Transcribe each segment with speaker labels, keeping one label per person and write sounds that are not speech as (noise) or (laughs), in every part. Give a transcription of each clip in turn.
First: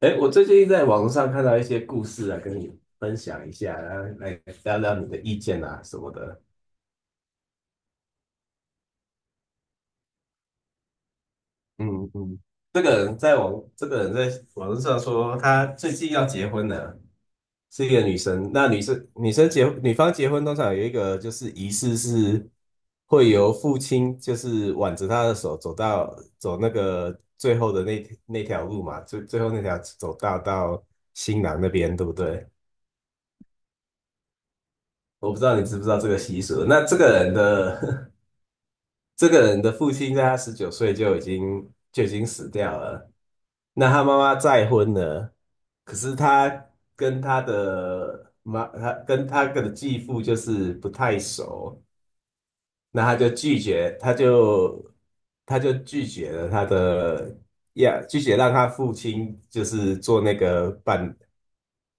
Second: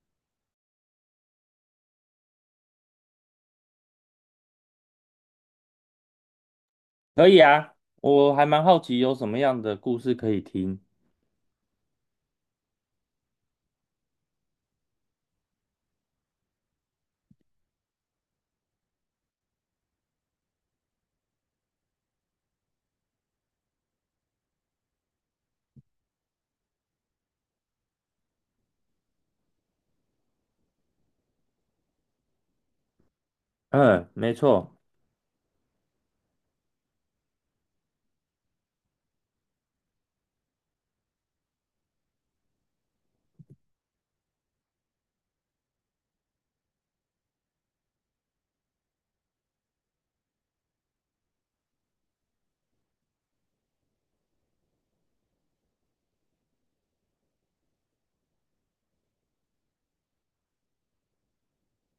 Speaker 1: 哎，我最近在网络上看到一些故事啊，跟你分享一下，然后来聊聊你的意见啊什么的。
Speaker 2: 可以啊，我还蛮好奇有什么样的故事可以听。
Speaker 1: 嗯嗯，这个人在网络上说他最近要结婚了，是一个女生。那女方结婚通常有一个就是仪式是会由父亲就是挽着她的手走那个最后的那条路嘛，最后那条走道到新郎那边，对不对？
Speaker 2: 嗯，没错。
Speaker 1: 我不知道你知不知道这个习俗。那这个人的 (laughs) 这个人的父亲在他19岁就已经死掉了。那他妈妈再婚了，可是他跟他的妈，他跟他的继父就是不太熟，那他就拒绝，他就拒绝了他的呀，拒绝让他父亲就是做那个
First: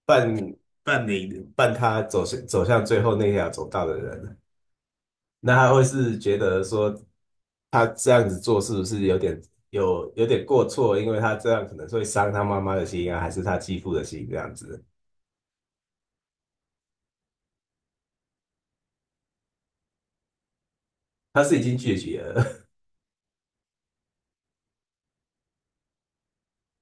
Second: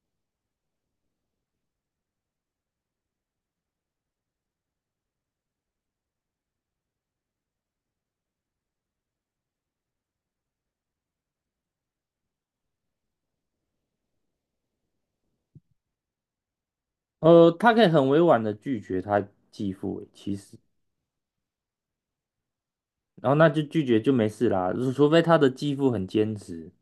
Speaker 1: 伴伴他走向最后那条走道的人。那他会是觉得说，他这样子做是不是有点过错？因为他这样可能会伤他妈妈的心啊，还是他继父的心这样子？
Speaker 2: 他可以很委婉的拒绝他继父，欸其实，
Speaker 1: 他是已经拒绝了，
Speaker 2: 然后那就拒绝就没事啦，除非他的继父很坚持。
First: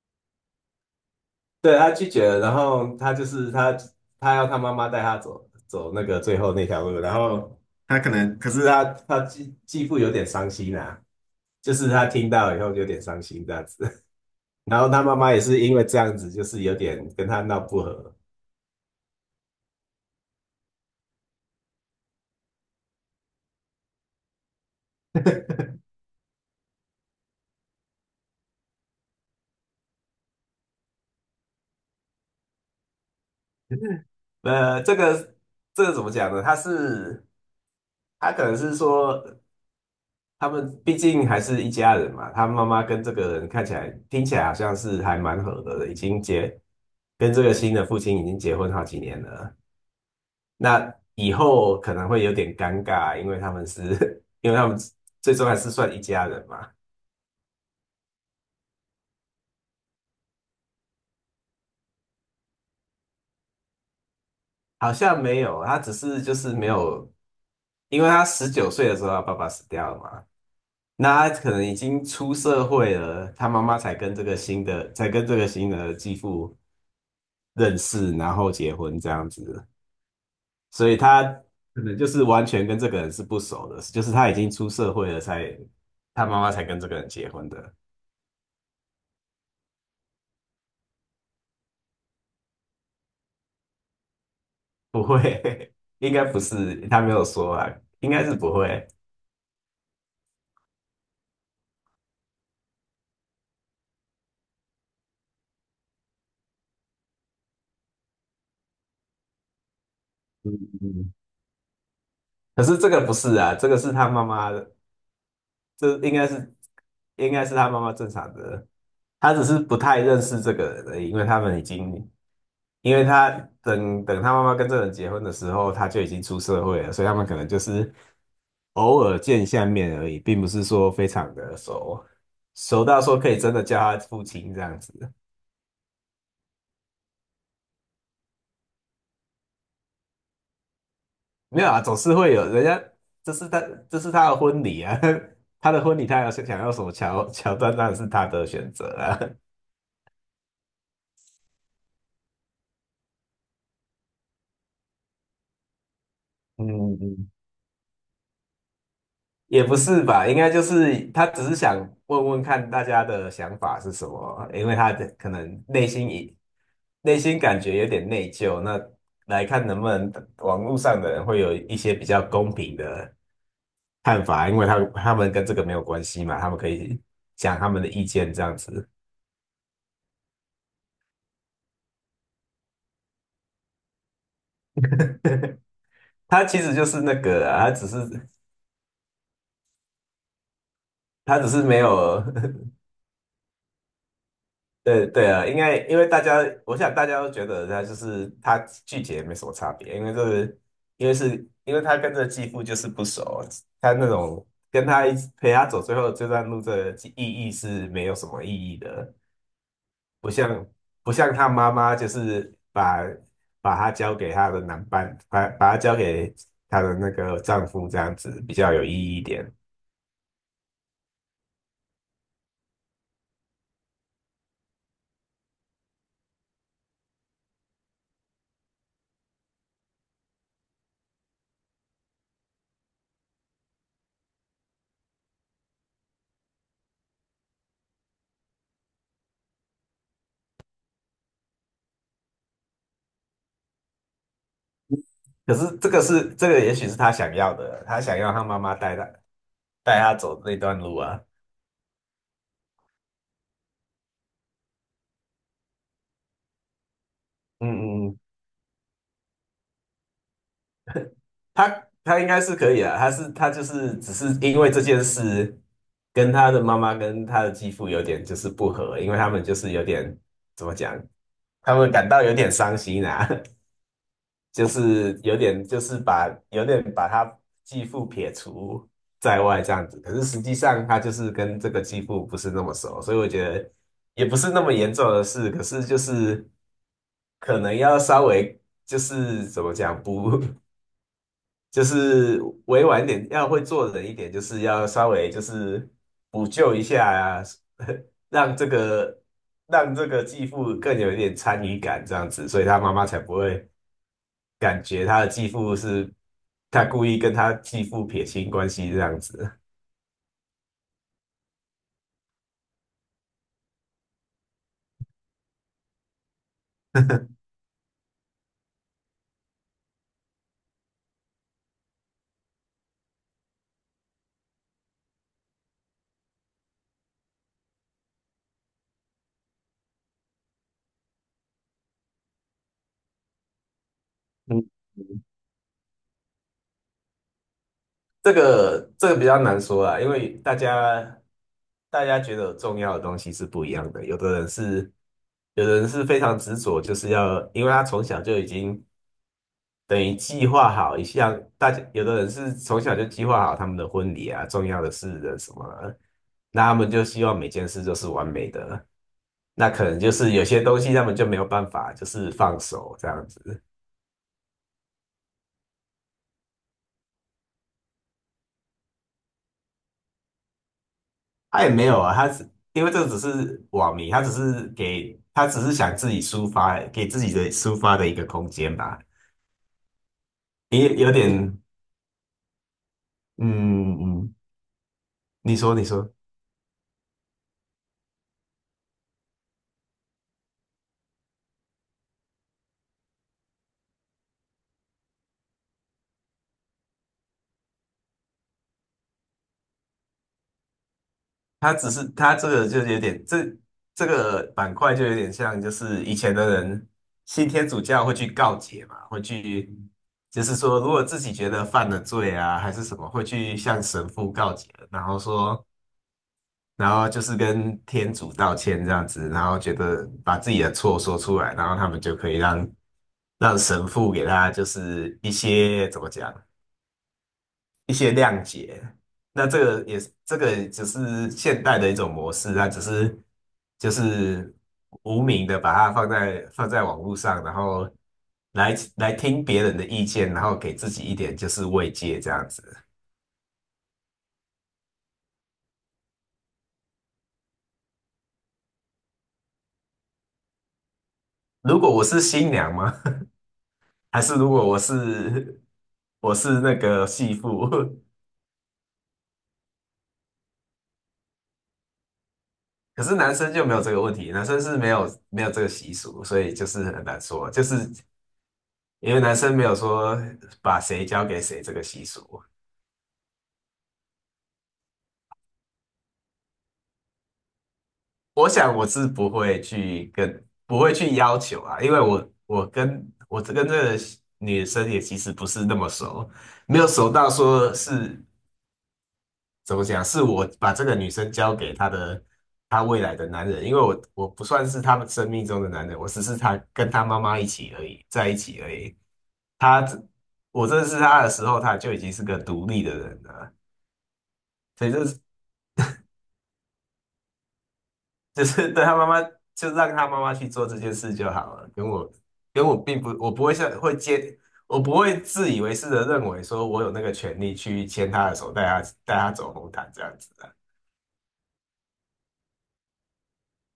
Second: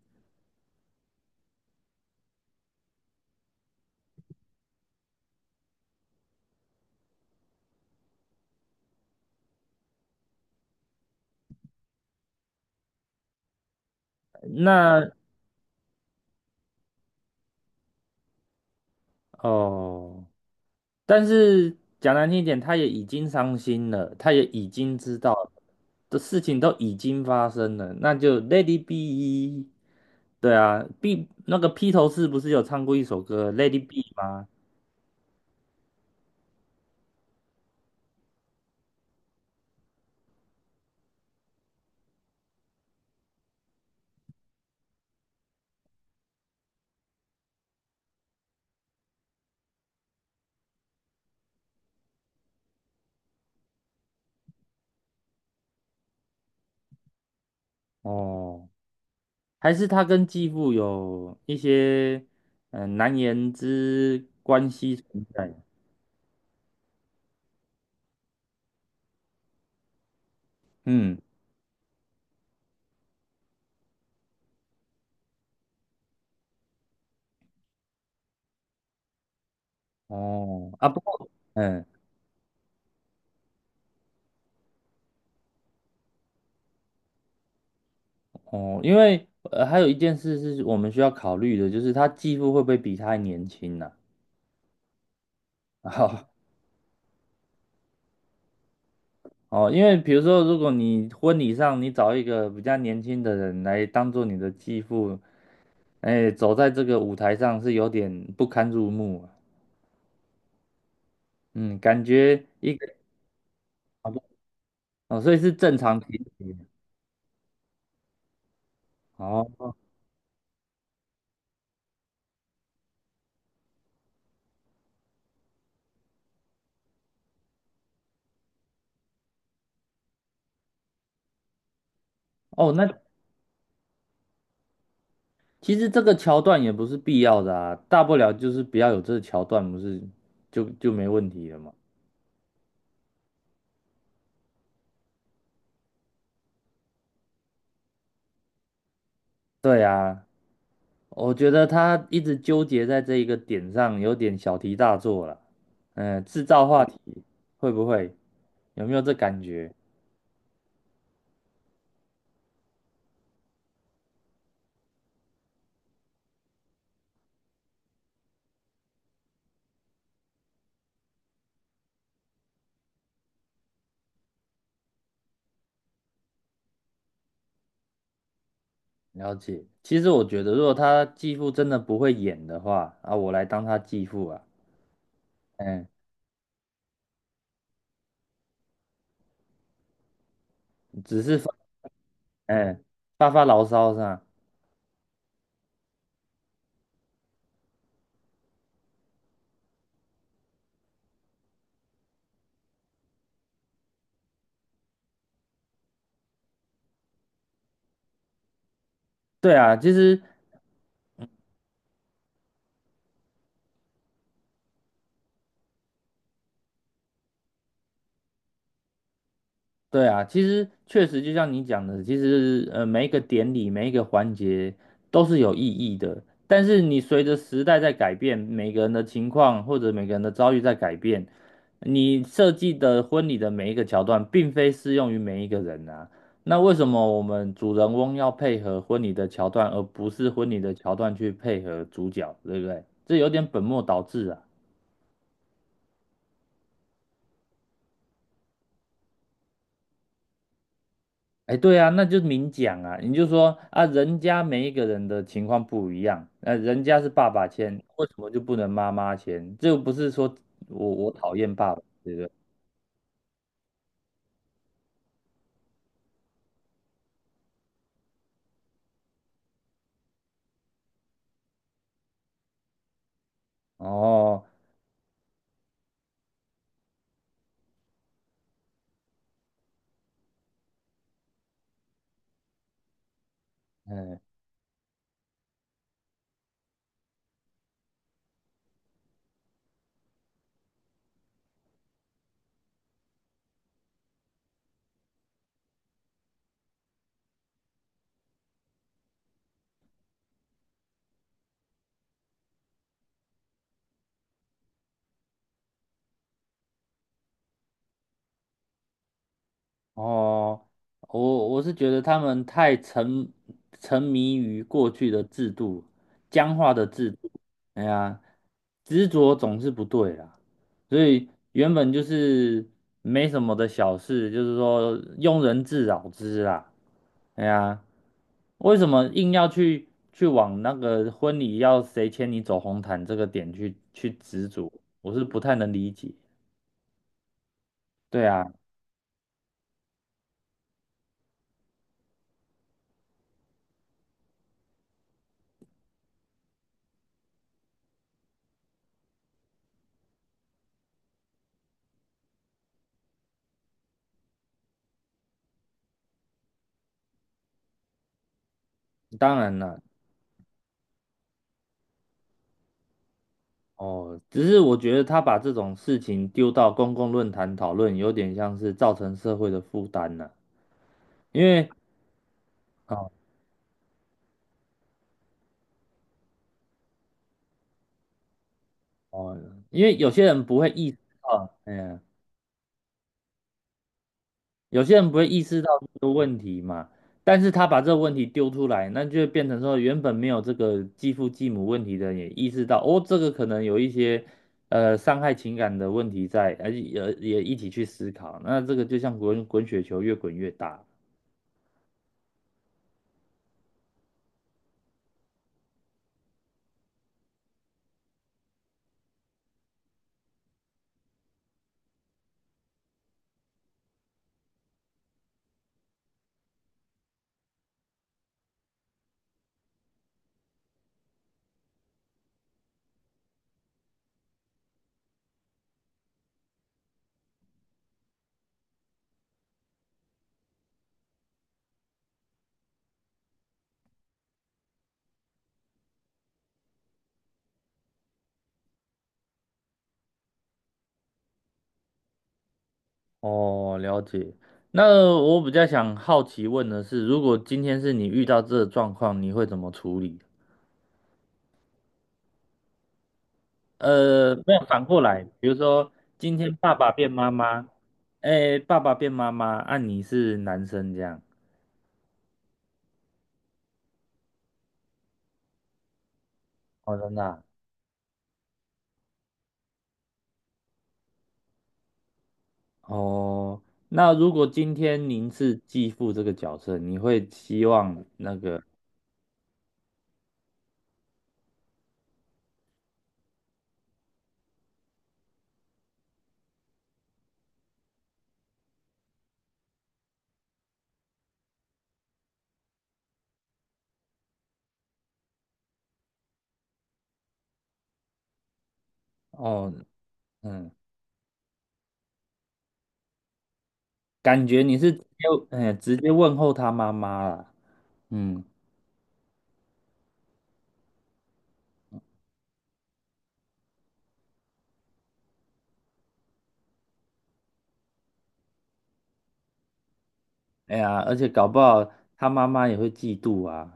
Speaker 1: (laughs) 对，他拒绝了，然后他要他妈妈带他走那个最后那条路，然后可是他继父有点伤心啊，就是他听到以后有点伤心这样子，(laughs) 然后他
Speaker 2: 那
Speaker 1: 妈妈也是因为这样子，就是有点跟他闹不和。
Speaker 2: 哦，但是讲难听一点，他也已经伤心了，他也已经知道了的事情都已经发生了，那就 l a d y be。对啊，B 那个披头士不是有唱过一首歌《l a d y be》吗？
Speaker 1: 呃，这个这个怎么讲呢？他可能是说，他们毕竟还是一家人嘛。他妈妈跟这个人看起来、听起来好像是还蛮合的，已经结跟这个新的父亲已经结婚好几年了。那以后可能会有点尴尬，因为他们是，(laughs) 因为他们最终还是算一家人嘛。
Speaker 2: 哦。还是他跟继父有一些难言之关
Speaker 1: 好
Speaker 2: 系
Speaker 1: 像
Speaker 2: 存
Speaker 1: 没
Speaker 2: 在？
Speaker 1: 有，他只是就是没有，因为他十九岁的时候，他爸爸死掉了嘛。
Speaker 2: 嗯，
Speaker 1: 那他可能已经出社会了，他妈妈才跟这个新的，才跟这个新的继父，认识，然后结婚这样子，
Speaker 2: 哦，啊，
Speaker 1: 所以
Speaker 2: 不
Speaker 1: 他
Speaker 2: 过，
Speaker 1: 可
Speaker 2: 嗯，
Speaker 1: 能就是完全跟这个人是不熟的，就是他已经出社会了才，他妈妈才跟这个人结婚的，
Speaker 2: 哦，因为还有一件事是我们需要考虑的，就是他继父会不会比他还年轻呢？
Speaker 1: 不会，
Speaker 2: (laughs)
Speaker 1: (laughs) 应该
Speaker 2: 哦
Speaker 1: 不是，他没有说啊，应该是不会。
Speaker 2: 哦，因为比如说，如果你婚礼上你找一个比较年轻的人来当做你的继父，哎，走在这个舞台上是有点不堪入目啊。
Speaker 1: 嗯嗯，
Speaker 2: 嗯，感觉
Speaker 1: 可
Speaker 2: 一
Speaker 1: 是
Speaker 2: 个
Speaker 1: 这个不是啊，这个是他妈妈的，
Speaker 2: 哦，所以是正
Speaker 1: 这
Speaker 2: 常情
Speaker 1: 应该是
Speaker 2: 节。
Speaker 1: 他妈妈正常的，他只是
Speaker 2: 哦
Speaker 1: 不太认识这个人而已，因为他等等他妈妈跟这个人结婚的时候，他就已经出社会了，所以他们可能就是偶尔见一下面而已，并不是说非常的熟，
Speaker 2: 哦，那
Speaker 1: 熟到说可以真的叫他父亲这样子。
Speaker 2: 其实这个桥段也不是必要的啊，大不了就是不要有这个桥段，不是就没问题了
Speaker 1: 没有
Speaker 2: 嘛？
Speaker 1: 啊，总是会有人家，这是他，这是他的婚礼啊，(laughs) 他的婚礼，他要想要什么桥段，当然是他的选择啊。
Speaker 2: 对啊，我觉得他一直纠结在这一个点上，有点小题大做了。嗯，制造
Speaker 1: 嗯
Speaker 2: 话题
Speaker 1: 嗯，
Speaker 2: 会不会有没有这感
Speaker 1: 也
Speaker 2: 觉？
Speaker 1: 不是吧，应该就是他只是想问问看大家的想法是什么，因为他的可能内心感觉有点内疚，那来看能不能网络上的人会有一些比较公平的，看法，因为他们跟这个没有关系嘛，他们可以讲他们的意见这样子。
Speaker 2: 了解。其实我觉得，如果他继父真的不会演的话，啊，我来当他继父啊。嗯，
Speaker 1: 他其实就是那个啊，他只是
Speaker 2: 只是
Speaker 1: 他只
Speaker 2: 发
Speaker 1: 是没有，
Speaker 2: 嗯发牢骚是吧？
Speaker 1: (laughs) 对对啊，应该因为大家，我想大家都觉得他就是他拒绝没什么差别，因为是因为他跟这继父就是不熟，他那种跟他一起陪他走最后这段路的意义是没有什么意义的。
Speaker 2: 对啊，其实
Speaker 1: 不像不像她妈妈，就是把她交给她的男伴，把她交给她的那个丈夫，这样子比较有意义一点。
Speaker 2: 对啊，其实确实就像你讲的，其实每一个典礼每一个环节都是有意义的，但是你随着时代在改变，每个人的情况或者每个人的遭遇在改变，你设计的婚礼的每一个桥段并非适用于每一个人啊。那为什么我们主人翁要配合婚礼的桥段，而不是婚礼的桥段去配合主角，对不对？这有点本末倒置啊。
Speaker 1: 可是也许是她想要的，她想要她妈妈带她走那段路啊。
Speaker 2: 哎，对啊，那就明讲啊，你就说啊，人家每一个人的情况不一样，那、人家是爸爸
Speaker 1: 嗯
Speaker 2: 签，为
Speaker 1: 嗯
Speaker 2: 什
Speaker 1: 嗯，
Speaker 2: 么就不能妈妈签？这又不是说我讨厌爸爸，
Speaker 1: 她
Speaker 2: 对不
Speaker 1: 她应
Speaker 2: 对？
Speaker 1: 该是可以啊，她就是只是因为这件事，跟她的妈妈跟她的继父有点就是不合，因为他们就是有点怎么讲，他们感到有点伤心啊。(laughs)
Speaker 2: 哦，
Speaker 1: 就是有点把他继父撇除在外这样子，可是实际上他就是跟这个继父不是那么熟，所以我觉得
Speaker 2: 嗯，
Speaker 1: 也不是那么严重的事，可是就是可能要稍微就是怎么讲不 (laughs) 就是委婉一点，要会做人一点，就是要稍微就是补救一下啊，(laughs) 让这个让这个继父更有一点参与感这样子，所以他妈妈才不会，感觉他的继父是他故意跟他继父撇清关系这样子。
Speaker 2: 哦，我是觉得他们太沉迷于过去的制度，僵化的制
Speaker 1: (laughs)
Speaker 2: 度，哎呀，执着总是不对啦。所以原本就是没什么的小事，就是说庸人自扰之啦，哎呀。为什么硬要去往那个婚礼要谁牵你走红毯这个点去执
Speaker 1: 嗯，
Speaker 2: 着？我
Speaker 1: 嗯，
Speaker 2: 是不太能理解。对
Speaker 1: 这
Speaker 2: 啊，
Speaker 1: 个这个比较难说啊，因为大家觉得重要的东西是不一样的，有的人是非常执着，就是要，因为他从小就已经等于计划好一下，大家有的人是从小就计划好他们的婚礼啊、重要的事的什么的那他们就希望每件事都是完美的，
Speaker 2: 当然
Speaker 1: 那
Speaker 2: 了，
Speaker 1: 可能就是有些东西他们就没有办法，就是放手这样子。
Speaker 2: 哦，只是我觉得他把这种事情丢到公共论坛讨论，有点像是造成社会的负担了。因
Speaker 1: 他
Speaker 2: 为
Speaker 1: 也没有啊，他只因为这
Speaker 2: 哦
Speaker 1: 只是网民，他只是想自己抒发，给自己的抒发的一个空间吧，
Speaker 2: 哦，因为有些人不会意
Speaker 1: 也
Speaker 2: 识
Speaker 1: 有
Speaker 2: 到，
Speaker 1: 点
Speaker 2: 哎呀，
Speaker 1: 嗯嗯，嗯，
Speaker 2: 有些人不会意
Speaker 1: 你
Speaker 2: 识到
Speaker 1: 说你
Speaker 2: 这个
Speaker 1: 说。
Speaker 2: 问题嘛，但是他把这个问题丢出来，那就会变成说，原本没有这个继父继母问题的人也意识到，哦，这个可能有一些伤害情感的问题在，而且也一起去思考，那这个就像滚滚雪球越滚越大。
Speaker 1: 他只是他这个就有点，这个板块就有点像，就是以前的人信天主教会去告解嘛，会去就是说，如果自己觉得犯了罪啊，还是什么，会去向神父告解，然后说，然后就是跟天主道歉这样子，然后觉得把自己的错说出来，然后他们就可以让神父给他就是一些怎么讲，一些谅解。那这个也是，这个只是现代的一种模式，它只是就是无名的把它放在网络上，然后来听别人的意见，然后给自己一点就是慰藉这样子。
Speaker 2: 哦，了解。那我比较想好奇问的是，如果今天是你遇到这个状况，你会怎么处理？
Speaker 1: 如果我是新娘吗？(laughs) 还是如
Speaker 2: 没有
Speaker 1: 果我
Speaker 2: 反过来，比如
Speaker 1: 是
Speaker 2: 说
Speaker 1: 我
Speaker 2: 今天
Speaker 1: 是那
Speaker 2: 爸爸
Speaker 1: 个
Speaker 2: 变妈
Speaker 1: 媳
Speaker 2: 妈，
Speaker 1: 妇？(laughs)
Speaker 2: 哎，爸爸变妈妈，啊，你是男生这样，
Speaker 1: 可是男生就没有这个问题，男生是没有这个习俗，所以就是
Speaker 2: 哦，
Speaker 1: 很
Speaker 2: 真
Speaker 1: 难
Speaker 2: 的啊。
Speaker 1: 说，就是因为男生没有说把谁交给谁这个习俗。
Speaker 2: 哦，那如果今天您是继父这个角色，你会希望那
Speaker 1: 我
Speaker 2: 个，
Speaker 1: 想我是不会去要求啊，因为我跟这个女生也其实不是那么熟，没有熟到说是怎么讲，是我把这个女生交给她未来的男人，因为我不算是他们生命中的男人，我只是她跟她妈妈一起而已，在一起而已。
Speaker 2: 哦，
Speaker 1: 她我
Speaker 2: 嗯，
Speaker 1: 认识她的时候，她就已经是个独立的人了，
Speaker 2: 感觉你
Speaker 1: 所
Speaker 2: 是
Speaker 1: 以
Speaker 2: 直
Speaker 1: 这
Speaker 2: 接，哎，直接问候他妈妈啦，
Speaker 1: (laughs)
Speaker 2: 嗯，
Speaker 1: 就是对他妈妈，就让他妈妈去做这件事就好了。跟我并不，我不会自以为是的认为说我有那个权利去牵他的手，带他走红毯这样子的。
Speaker 2: 哎呀，而且搞不好他妈妈也会嫉妒啊，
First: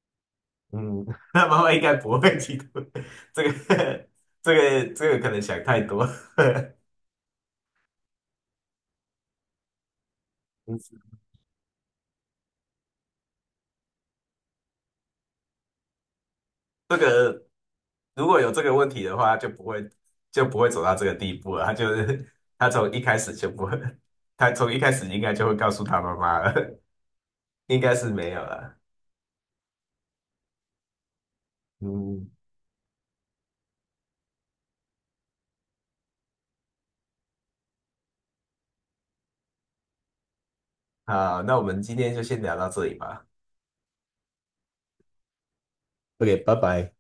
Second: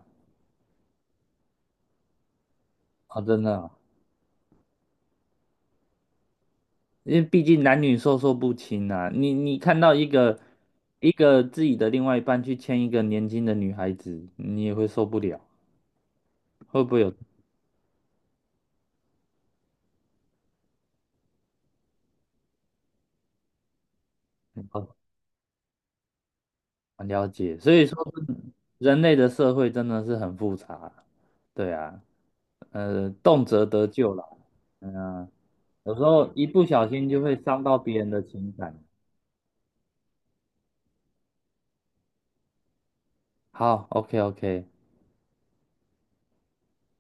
Speaker 1: 嗯，(laughs) 那妈妈应该不会嫉妒。
Speaker 2: 哦，真
Speaker 1: 这个
Speaker 2: 的啊。
Speaker 1: (laughs) 这这个可能想太多。(laughs)
Speaker 2: 因为毕竟男女授受不亲啊，你看到一个一
Speaker 1: 嗯
Speaker 2: 个自己的另外一半去牵一个年轻的女孩子，你也会受不了，会不
Speaker 1: 这
Speaker 2: 会有？
Speaker 1: 个如果有这个问题的话，就不会走到这个地步了。他就是他从一开始就不会，他从一开
Speaker 2: 哦，
Speaker 1: 始应该就会告诉他妈妈了，
Speaker 2: 很了解，
Speaker 1: (laughs)
Speaker 2: 所
Speaker 1: 应
Speaker 2: 以说
Speaker 1: 该是没有了。
Speaker 2: 人类的社会真的是很复杂，对啊，
Speaker 1: 嗯，
Speaker 2: 动辄得咎啦，嗯、啊有时候一不小心就会伤到别人的情感。
Speaker 1: 好，那我们今天就先聊到这里吧。
Speaker 2: 好，OK OK。
Speaker 1: OK,拜拜。